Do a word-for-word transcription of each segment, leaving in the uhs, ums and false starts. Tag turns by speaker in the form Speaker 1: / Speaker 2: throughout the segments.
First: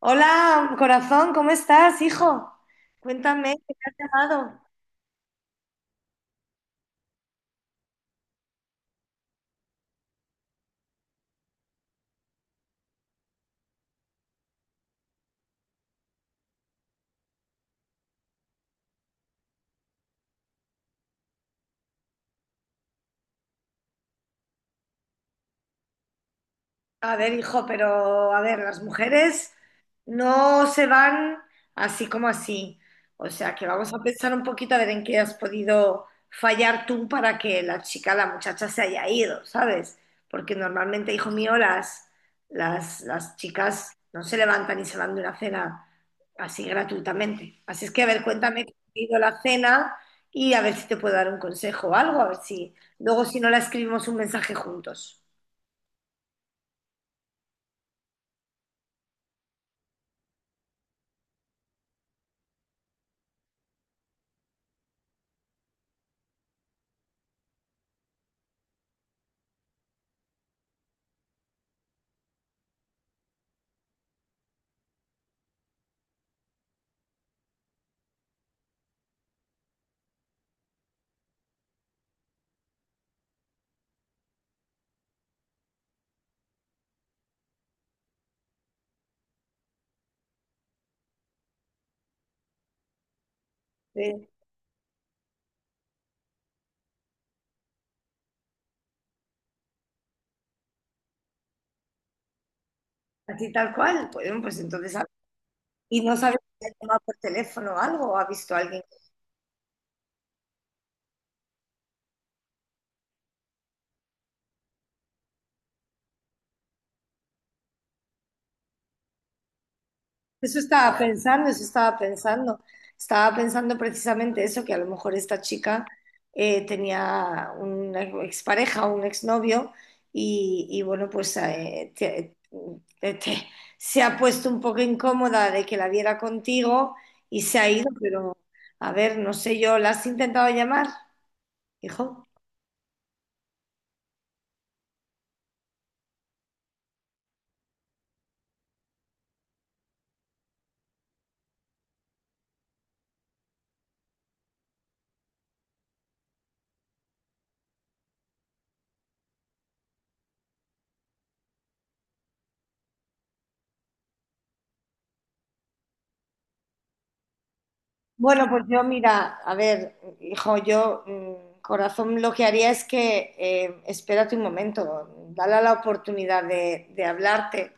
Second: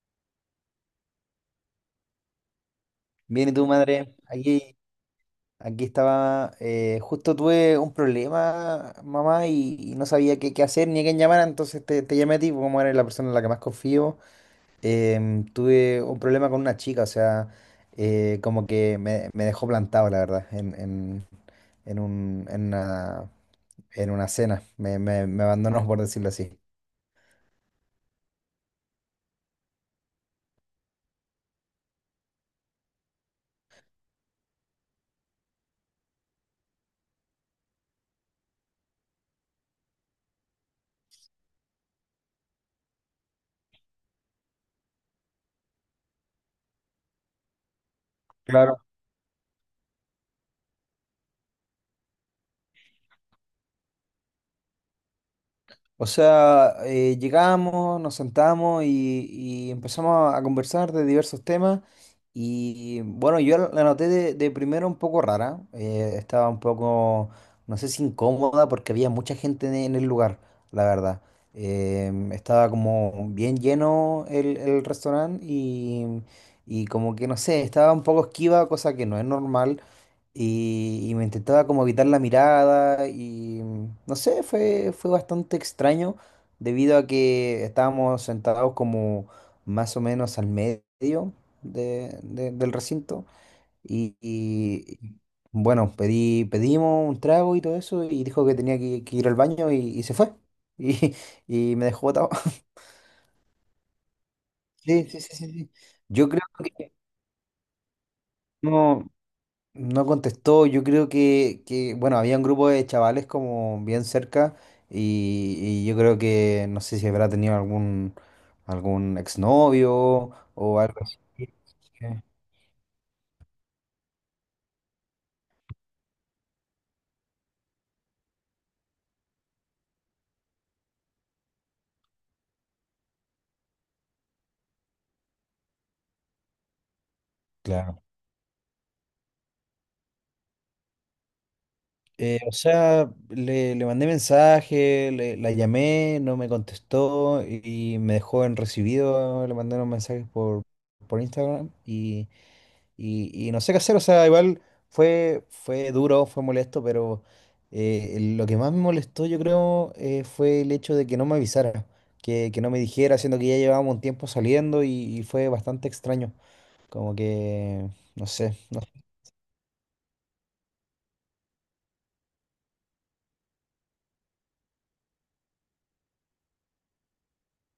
Speaker 1: Hola, corazón, ¿cómo estás, hijo?
Speaker 2: Bien, ¿y
Speaker 1: Cuéntame,
Speaker 2: tú,
Speaker 1: ¿qué te has
Speaker 2: madre?
Speaker 1: llamado?
Speaker 2: Aquí, aquí estaba, eh, justo tuve un problema, mamá, y, y no sabía qué, qué hacer ni a quién llamar, entonces te, te llamé a ti, porque como eres la persona en la que más confío. Em, tuve un problema con una chica, o sea, eh, como que me, me dejó plantado, la verdad, en, en, en un, en una, en una cena. Me, me, me abandonó, por decirlo así.
Speaker 1: A ver, hijo, pero a ver, las mujeres no se van así como así. O sea, que vamos a pensar un poquito a ver en qué has podido fallar tú para que la chica, la muchacha se haya ido, ¿sabes? Porque normalmente, hijo mío, las, las, las chicas no se levantan y se van de una cena así gratuitamente. Así es que, a ver, cuéntame cómo ha ido la cena y a ver si te puedo dar un consejo o algo, a ver si luego si no la escribimos un mensaje juntos.
Speaker 2: O sea, eh, llegamos, nos sentamos y, y empezamos a conversar de diversos temas. Y bueno, yo la la noté de, de primero un poco rara. Eh, estaba un poco, no sé si incómoda, porque había mucha gente en en el lugar, la verdad. Em, estaba como bien lleno el, el restaurante y, y como que no sé, estaba un poco esquiva, cosa que no es normal y, y me intentaba como evitar la mirada y mm, no sé, fue, fue bastante extraño debido a que estábamos sentados como más o menos al medio de- de- del recinto y, y, bueno, pedí, pedimos un trago y todo eso y dijo que tenía que, que ir al baño y, y se fue y, y me dejó botado.
Speaker 1: Así tal cual, pues, bueno, pues entonces,
Speaker 2: Sí,
Speaker 1: a-
Speaker 2: sí, sí, sí, sí.
Speaker 1: y no
Speaker 2: Yo
Speaker 1: sabe
Speaker 2: creo
Speaker 1: si ha
Speaker 2: que
Speaker 1: llamado por teléfono o algo, o ha visto a alguien.
Speaker 2: no. No contestó, yo creo que, que, bueno, había un grupo de chavales como bien cerca y, y yo creo que no sé si habrá tenido algún, algún exnovio
Speaker 1: Eso
Speaker 2: o
Speaker 1: estaba
Speaker 2: algo así.
Speaker 1: pensando, eso estaba
Speaker 2: Eh,
Speaker 1: pensando. Estaba pensando precisamente eso, que a lo mejor esta chica eh, tenía una expareja o un exnovio y, y bueno, pues eh, te- te- te- se ha puesto un poco incómoda de que la viera contigo y se ha ido,
Speaker 2: Claro.
Speaker 1: pero a ver, no sé yo, ¿la has intentado llamar, hijo?
Speaker 2: Eh, o sea, le, le mandé mensaje, le- la llamé, no me contestó y, y me dejó en recibido, le mandé unos mensajes por, por Instagram. Y, y no sé qué hacer, o sea, igual fue, fue duro, fue molesto, pero eh, lo que más me molestó, yo creo, eh, fue el hecho de que no me avisara, que, que no me dijera, siendo que ya llevábamos un tiempo saliendo y, y fue bastante extraño. Como que, no
Speaker 1: Bueno,
Speaker 2: sé,
Speaker 1: pues
Speaker 2: no
Speaker 1: yo
Speaker 2: sé,
Speaker 1: mira, a ver, hijo, yo mm, corazón, lo que haría es que eh, espérate un momento, dale la oportunidad de, de hablarte,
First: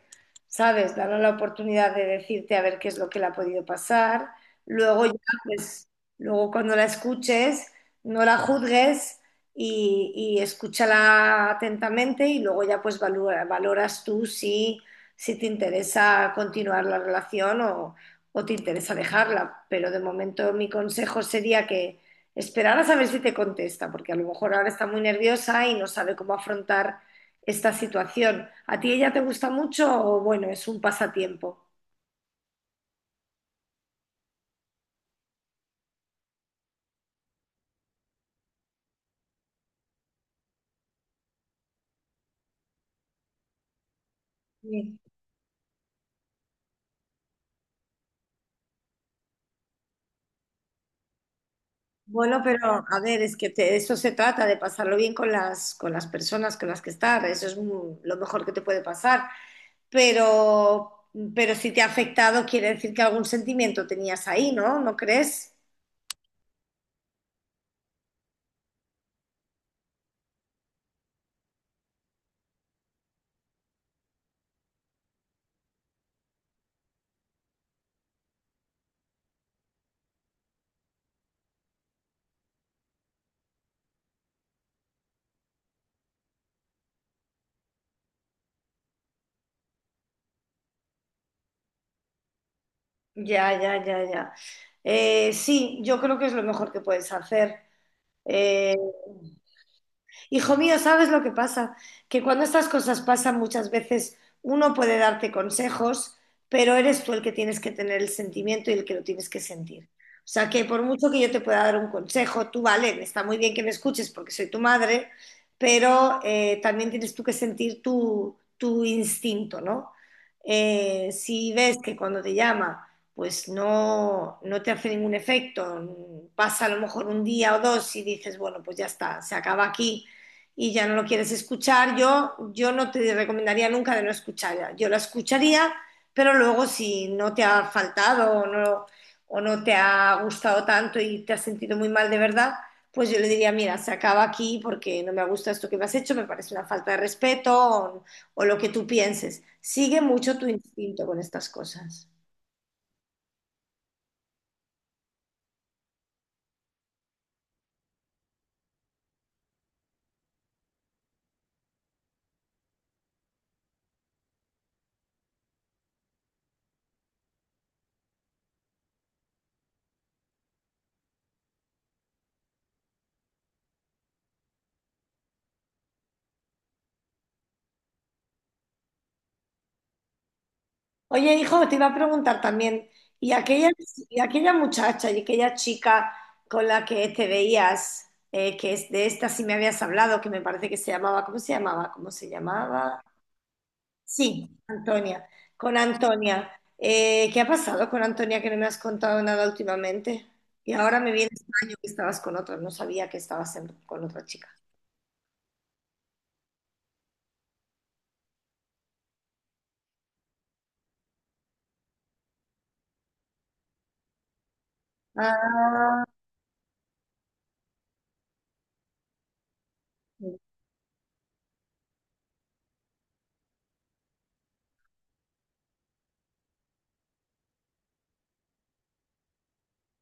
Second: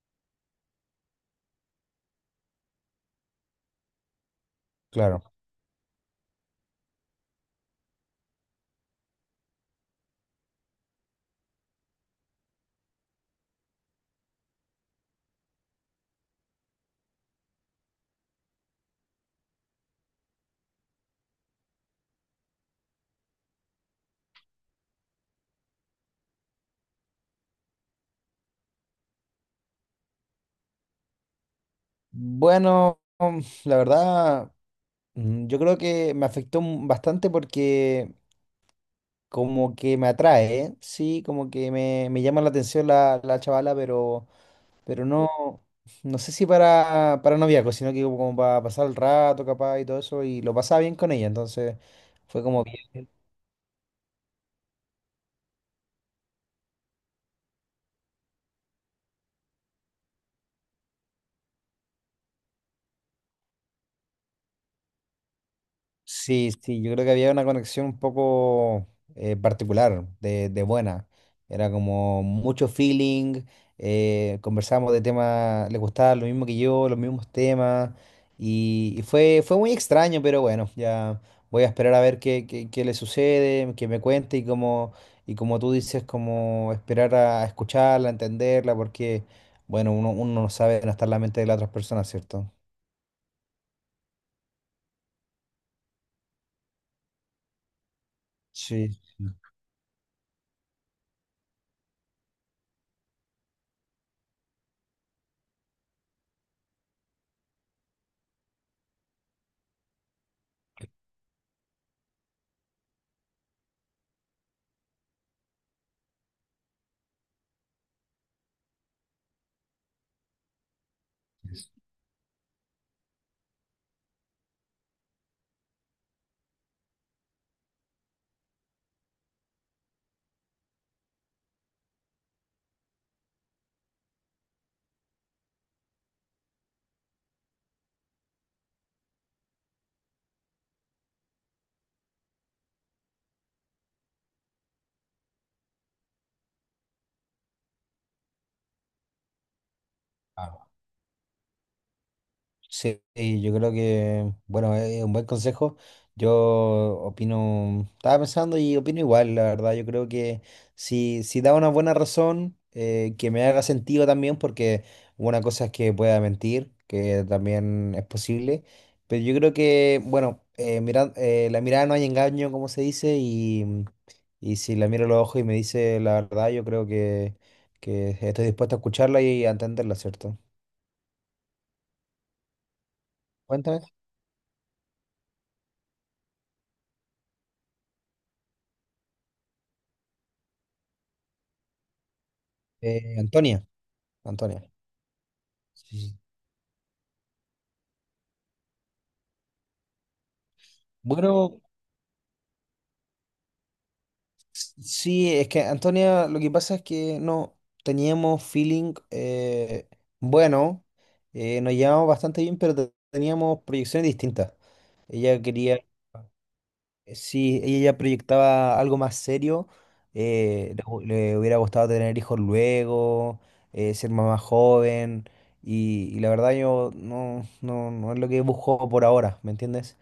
Speaker 1: ¿sabes? Dale la oportunidad de decirte a ver qué es lo que le ha podido pasar. Luego ya,
Speaker 2: claro.
Speaker 1: pues, luego cuando la escuches, no la juzgues y, y escúchala atentamente y luego ya pues valora- valoras tú si, si te interesa continuar la relación o o te interesa dejarla, pero de momento mi consejo sería que esperaras a ver si te contesta, porque a lo mejor ahora está muy nerviosa y no sabe cómo afrontar esta situación. ¿A ti ella te gusta mucho o bueno, es un pasatiempo?
Speaker 2: Bueno, mm, la verdad, mm, yo creo que me afectó m- bastante porque como que me atrae, ¿eh? Sí, como que me, me llama la atención la, la chavala, pero.
Speaker 1: Sí.
Speaker 2: Pero no, no sé si para, para noviazgo, sino que como para pasar el rato, capaz, y todo eso, y lo pasaba bien con ella, entonces
Speaker 1: Bueno,
Speaker 2: fue como bien.
Speaker 1: pero a ver, es que te- de eso se trata, de pasarlo bien con las, con las personas con las que estás, eso es mu- lo mejor que te puede pasar, pero, pero si te ha afectado quiere decir que algún sentimiento tenías ahí, ¿no? ¿No crees?
Speaker 2: Sí, sí, yo creo que había una conexión un poco eh, particular, de, de buena. Era como mucho feeling, eh, conversábamos de temas, le gustaba lo mismo que yo, los mismos temas, y, y fue, fue muy extraño, pero bueno, ya voy a esperar a ver qué, qué, qué le sucede, que me cuente y como, y como tú dices, como esperar a, a escucharla, a entenderla, porque bueno, uno, uno no sabe, no está en la mente de las otras personas, ¿cierto?
Speaker 1: Ya, ya, ya, ya. Eh, sí, yo creo que es lo mejor que puedes hacer. Eh,
Speaker 2: Sí.
Speaker 1: Hijo mío, ¿sabes lo que pasa? Que cuando estas cosas pasan muchas veces uno puede darte consejos, pero eres tú el que tienes que tener el sentimiento y el que lo tienes que sentir. O sea que por mucho que yo te pueda dar un consejo, tú vale, está muy bien que me escuches porque soy tu madre, pero eh, también tienes tú que sentir tu, tu instinto, ¿no? Eh, si ves que cuando te llama, pues no, no te hace ningún efecto, pasa a lo mejor un día o dos y dices, bueno, pues ya está, se acaba aquí y ya no lo quieres escuchar, yo, yo no te recomendaría nunca de no escucharla. Yo la escucharía, pero luego si no te ha faltado o no, o no te ha gustado tanto y te has sentido muy mal de verdad, pues yo le diría, mira, se acaba aquí porque no me gusta esto que me has hecho, me parece una falta de respeto o, o lo que tú pienses. Sigue mucho tu instinto con estas cosas.
Speaker 2: Sí, y yo creo que, bueno, es un buen consejo. Yo opino, estaba pensando y opino igual, la verdad. Yo creo que si, si da una buena razón, eh, que me haga sentido también, porque una cosa es que pueda mentir, que también es posible. Pero yo creo que, bueno, eh, mira- eh, la mirada no hay engaño, como se dice, y, y si la miro a los ojos y me dice la verdad, yo creo que, que estoy dispuesto a escucharla y a entenderla, ¿cierto?
Speaker 1: Oye, hijo, te iba a preguntar también, ¿y aquella,
Speaker 2: Cuéntame,
Speaker 1: y aquella muchacha y aquella chica con la que te veías, eh, que es de esta sí me habías hablado, que me parece que se llamaba, ¿cómo se llamaba? ¿Cómo se llamaba?
Speaker 2: eh, Antonia.
Speaker 1: Sí,
Speaker 2: Antonia.
Speaker 1: Antonia, con
Speaker 2: Sí.
Speaker 1: Antonia. Eh, ¿qué ha pasado con Antonia que no me has contado nada últimamente? Y ahora me viene
Speaker 2: Bueno,
Speaker 1: extraño que estabas con otra, no sabía que estabas en- con otra chica.
Speaker 2: s- sí, es que Antonia, lo que pasa es que no teníamos feeling, eh, bueno, eh, nos llevábamos bastante bien, pero te- teníamos proyecciones distintas. Ella quería, eh, sí, ella ya proyectaba algo más serio,
Speaker 1: Ah,
Speaker 2: eh, le, hu- le hubiera gustado tener hijos luego, eh, ser mamá joven, y, y la verdad yo no, no, no es lo que busco por ahora, ¿me entiendes?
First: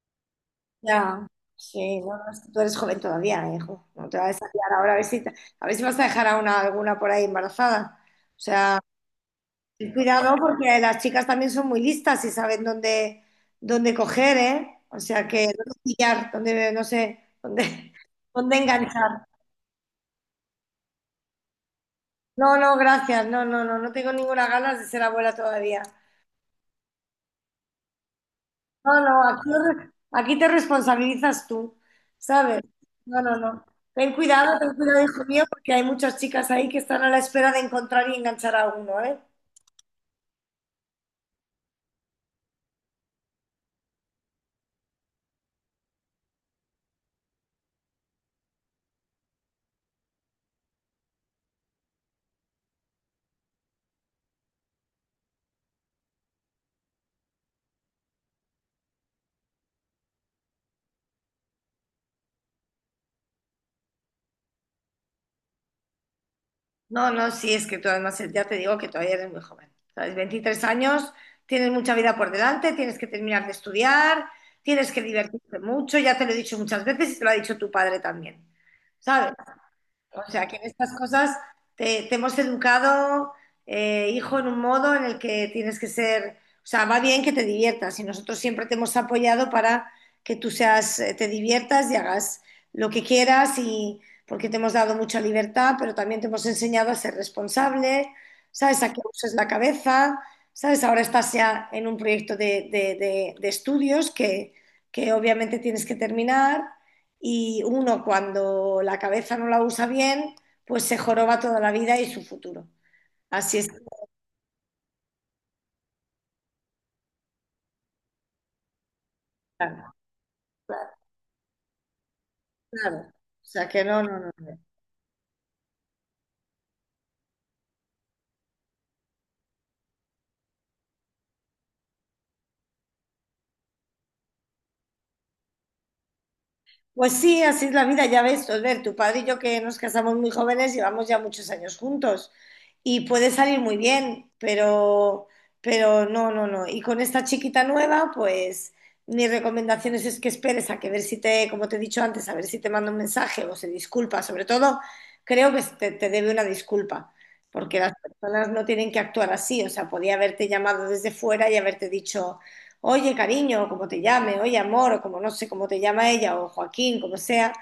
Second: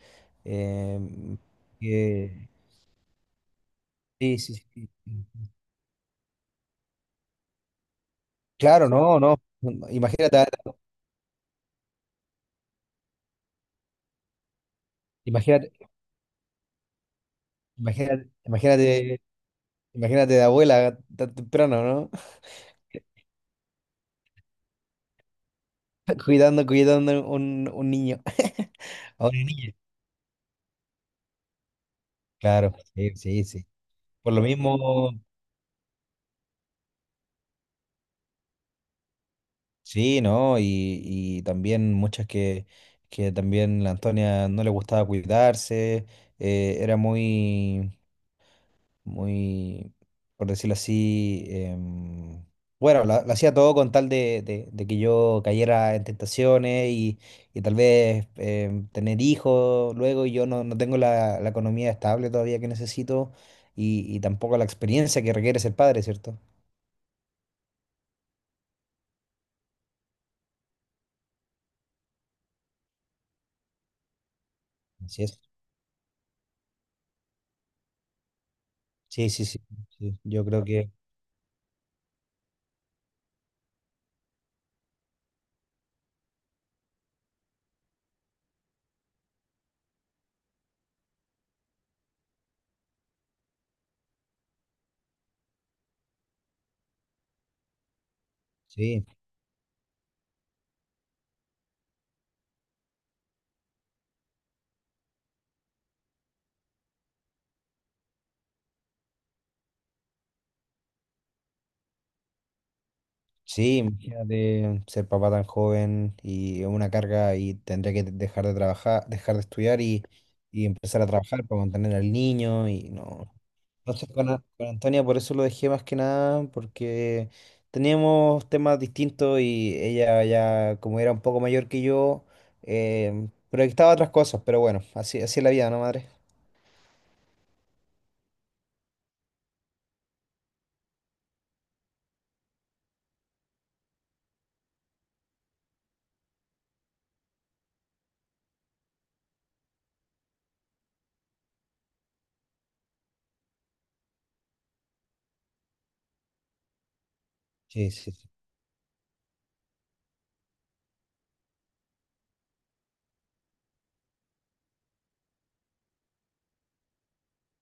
Speaker 1: ya,
Speaker 2: Em,
Speaker 1: sí, no, no, es
Speaker 2: que-
Speaker 1: que tú eres joven todavía, hijo. No te vas
Speaker 2: Sí,
Speaker 1: a
Speaker 2: sí, sí,
Speaker 1: liar
Speaker 2: sí.
Speaker 1: ahora a ver si, te- a ver si vas a dejar a una, alguna por ahí embarazada. O sea,
Speaker 2: Claro, no, no.
Speaker 1: ten cuidado
Speaker 2: Imagínate, a-
Speaker 1: porque las chicas también son muy listas y saben dónde, dónde coger, ¿eh? O sea, que
Speaker 2: imagínate,
Speaker 1: dónde pillar, dónde, no sé, dónde,
Speaker 2: imagínate,
Speaker 1: dónde
Speaker 2: imagínate,
Speaker 1: enganchar.
Speaker 2: imagínate de abuela tan temprano, ¿no?
Speaker 1: No, no, gracias. No, no, no, no tengo ninguna ganas de ser abuela todavía.
Speaker 2: Cuidando, cuidando un, un niño,
Speaker 1: No, no,
Speaker 2: a una
Speaker 1: aquí,
Speaker 2: niña.
Speaker 1: aquí te responsabilizas tú, ¿sabes?
Speaker 2: Claro, sí,
Speaker 1: No, no,
Speaker 2: sí,
Speaker 1: no.
Speaker 2: sí.
Speaker 1: Ten
Speaker 2: Por lo
Speaker 1: cuidado, ten cuidado,
Speaker 2: mismo,
Speaker 1: hijo mío, porque hay muchas chicas ahí que están a la espera de encontrar y enganchar a uno, ¿eh?
Speaker 2: sí, ¿no? Y, y también muchas que, que también la Antonia no le gustaba cuidarse, eh, era muy, muy, por decirlo así, em, bueno, lo, lo hacía todo con tal de, de- de que yo cayera en tentaciones y, y tal vez em, tener hijos luego y yo no, no tengo la, la economía estable todavía que necesito y, y tampoco la experiencia que requiere ser padre, ¿cierto?
Speaker 1: No, no, sí, es que tú además ya te digo que todavía eres muy joven. ¿Sabes? Veintitrés años, tienes mucha vida por delante, tienes que terminar de estudiar, tienes que
Speaker 2: Así es.
Speaker 1: divertirte mucho, ya te lo he dicho muchas veces y te lo ha dicho tu padre también.
Speaker 2: Sí,
Speaker 1: ¿Sabes?
Speaker 2: sí, sí, sí.
Speaker 1: O
Speaker 2: Yo
Speaker 1: sea, que en
Speaker 2: creo que
Speaker 1: estas cosas te, te hemos educado, eh, hijo, en un modo en el que tienes que ser, o sea, va bien que te diviertas y nosotros siempre te hemos apoyado para que tú seas, eh, te diviertas y hagas lo que quieras y porque te hemos dado mucha libertad, pero también te hemos enseñado a ser responsable, ¿sabes? A que
Speaker 2: sí.
Speaker 1: uses la cabeza, ¿sabes? Ahora estás ya en un proyecto de, de- de- de estudios que, que obviamente tienes que terminar y uno cuando la cabeza no la usa bien, pues se joroba toda la vida y su futuro. Así es.
Speaker 2: Sí, imagínate ser papá tan joven y una carga y tendría que dejar de trabajar, dejar de estudiar
Speaker 1: Claro,
Speaker 2: y, y
Speaker 1: claro,
Speaker 2: empezar a trabajar para mantener al niño y
Speaker 1: claro.
Speaker 2: no.
Speaker 1: O sea que no,
Speaker 2: Entonces
Speaker 1: no,
Speaker 2: con, A-
Speaker 1: no.
Speaker 2: con Antonia por eso lo dejé más que nada porque teníamos temas distintos y ella ya como era un poco mayor que yo, eh, proyectaba otras cosas, pero bueno, así, así es la vida, ¿no, madre?
Speaker 1: Pues sí, así es la vida, ya ves, ver, tu padre y yo que nos casamos muy jóvenes, llevamos ya muchos años juntos y puede salir muy bien, pero, pero no, no, no. Y con esta chiquita nueva, pues mi recomendación es, es que esperes a que ver si te, como te he dicho antes, a ver si te manda un mensaje o se disculpa. Sobre todo, creo que te, te debe una disculpa, porque
Speaker 2: Sí,
Speaker 1: las
Speaker 2: sí, sí.
Speaker 1: personas no tienen que actuar así, o sea, podía haberte llamado desde fuera y haberte dicho oye cariño, o como te llame, oye amor, o como no sé cómo te llama ella, o Joaquín, como sea,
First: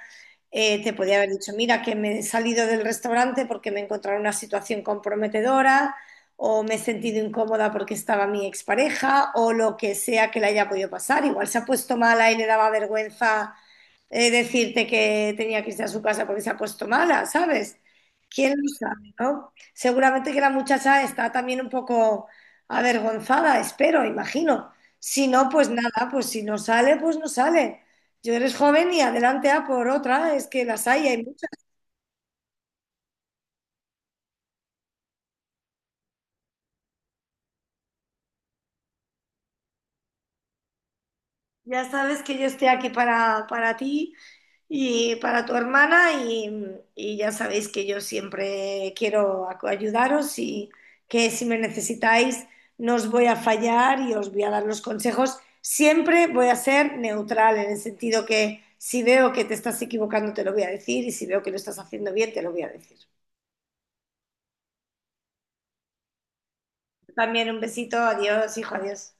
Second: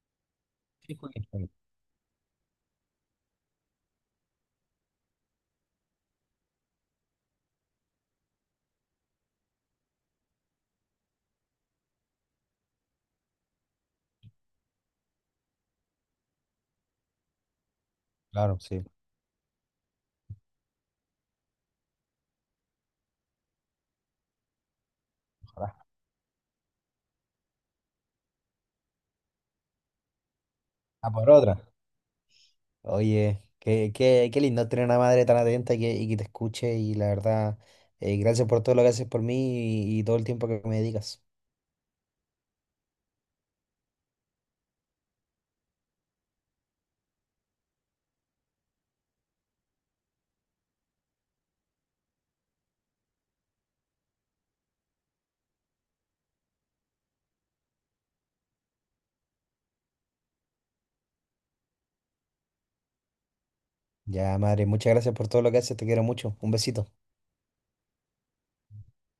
Speaker 1: eh, te
Speaker 2: Sí,
Speaker 1: podía haber
Speaker 2: Joaquín.
Speaker 1: dicho, mira, que me he salido del restaurante porque me he encontrado en una situación comprometedora o me he sentido incómoda porque estaba mi expareja o lo que sea que le haya podido pasar. Igual se ha puesto mala y le daba vergüenza eh, decirte que tenía que irse a su casa porque se ha puesto mala, ¿sabes? ¿Quién
Speaker 2: Claro,
Speaker 1: lo
Speaker 2: sí.
Speaker 1: sabe, no? Seguramente que la muchacha está también un poco avergonzada, espero, imagino. Si no, pues
Speaker 2: Ojalá.
Speaker 1: nada, pues si no sale, pues no sale. Yo eres joven y adelante a por otra, es que las hay,
Speaker 2: A
Speaker 1: hay
Speaker 2: por
Speaker 1: muchas.
Speaker 2: otra. Oye, qué, qué, qué lindo tener una madre tan atenta y que, y que te escuche y la verdad, eh, gracias por todo lo que haces por mí y, y todo el tiempo que me dedicas.
Speaker 1: Ya sabes que yo estoy aquí para, para ti y para tu hermana y, y ya sabéis que yo siempre quiero ac- ayudaros y que si me necesitáis no os voy a fallar y os voy a dar los consejos. Siempre voy a ser neutral en el sentido que si veo que te estás equivocando te lo voy a decir y si veo que lo estás haciendo bien te lo voy a decir.
Speaker 2: Ya, madre, muchas gracias por todo lo que haces, te quiero mucho. Un besito.
Speaker 1: También un besito, adiós, hijo, adiós.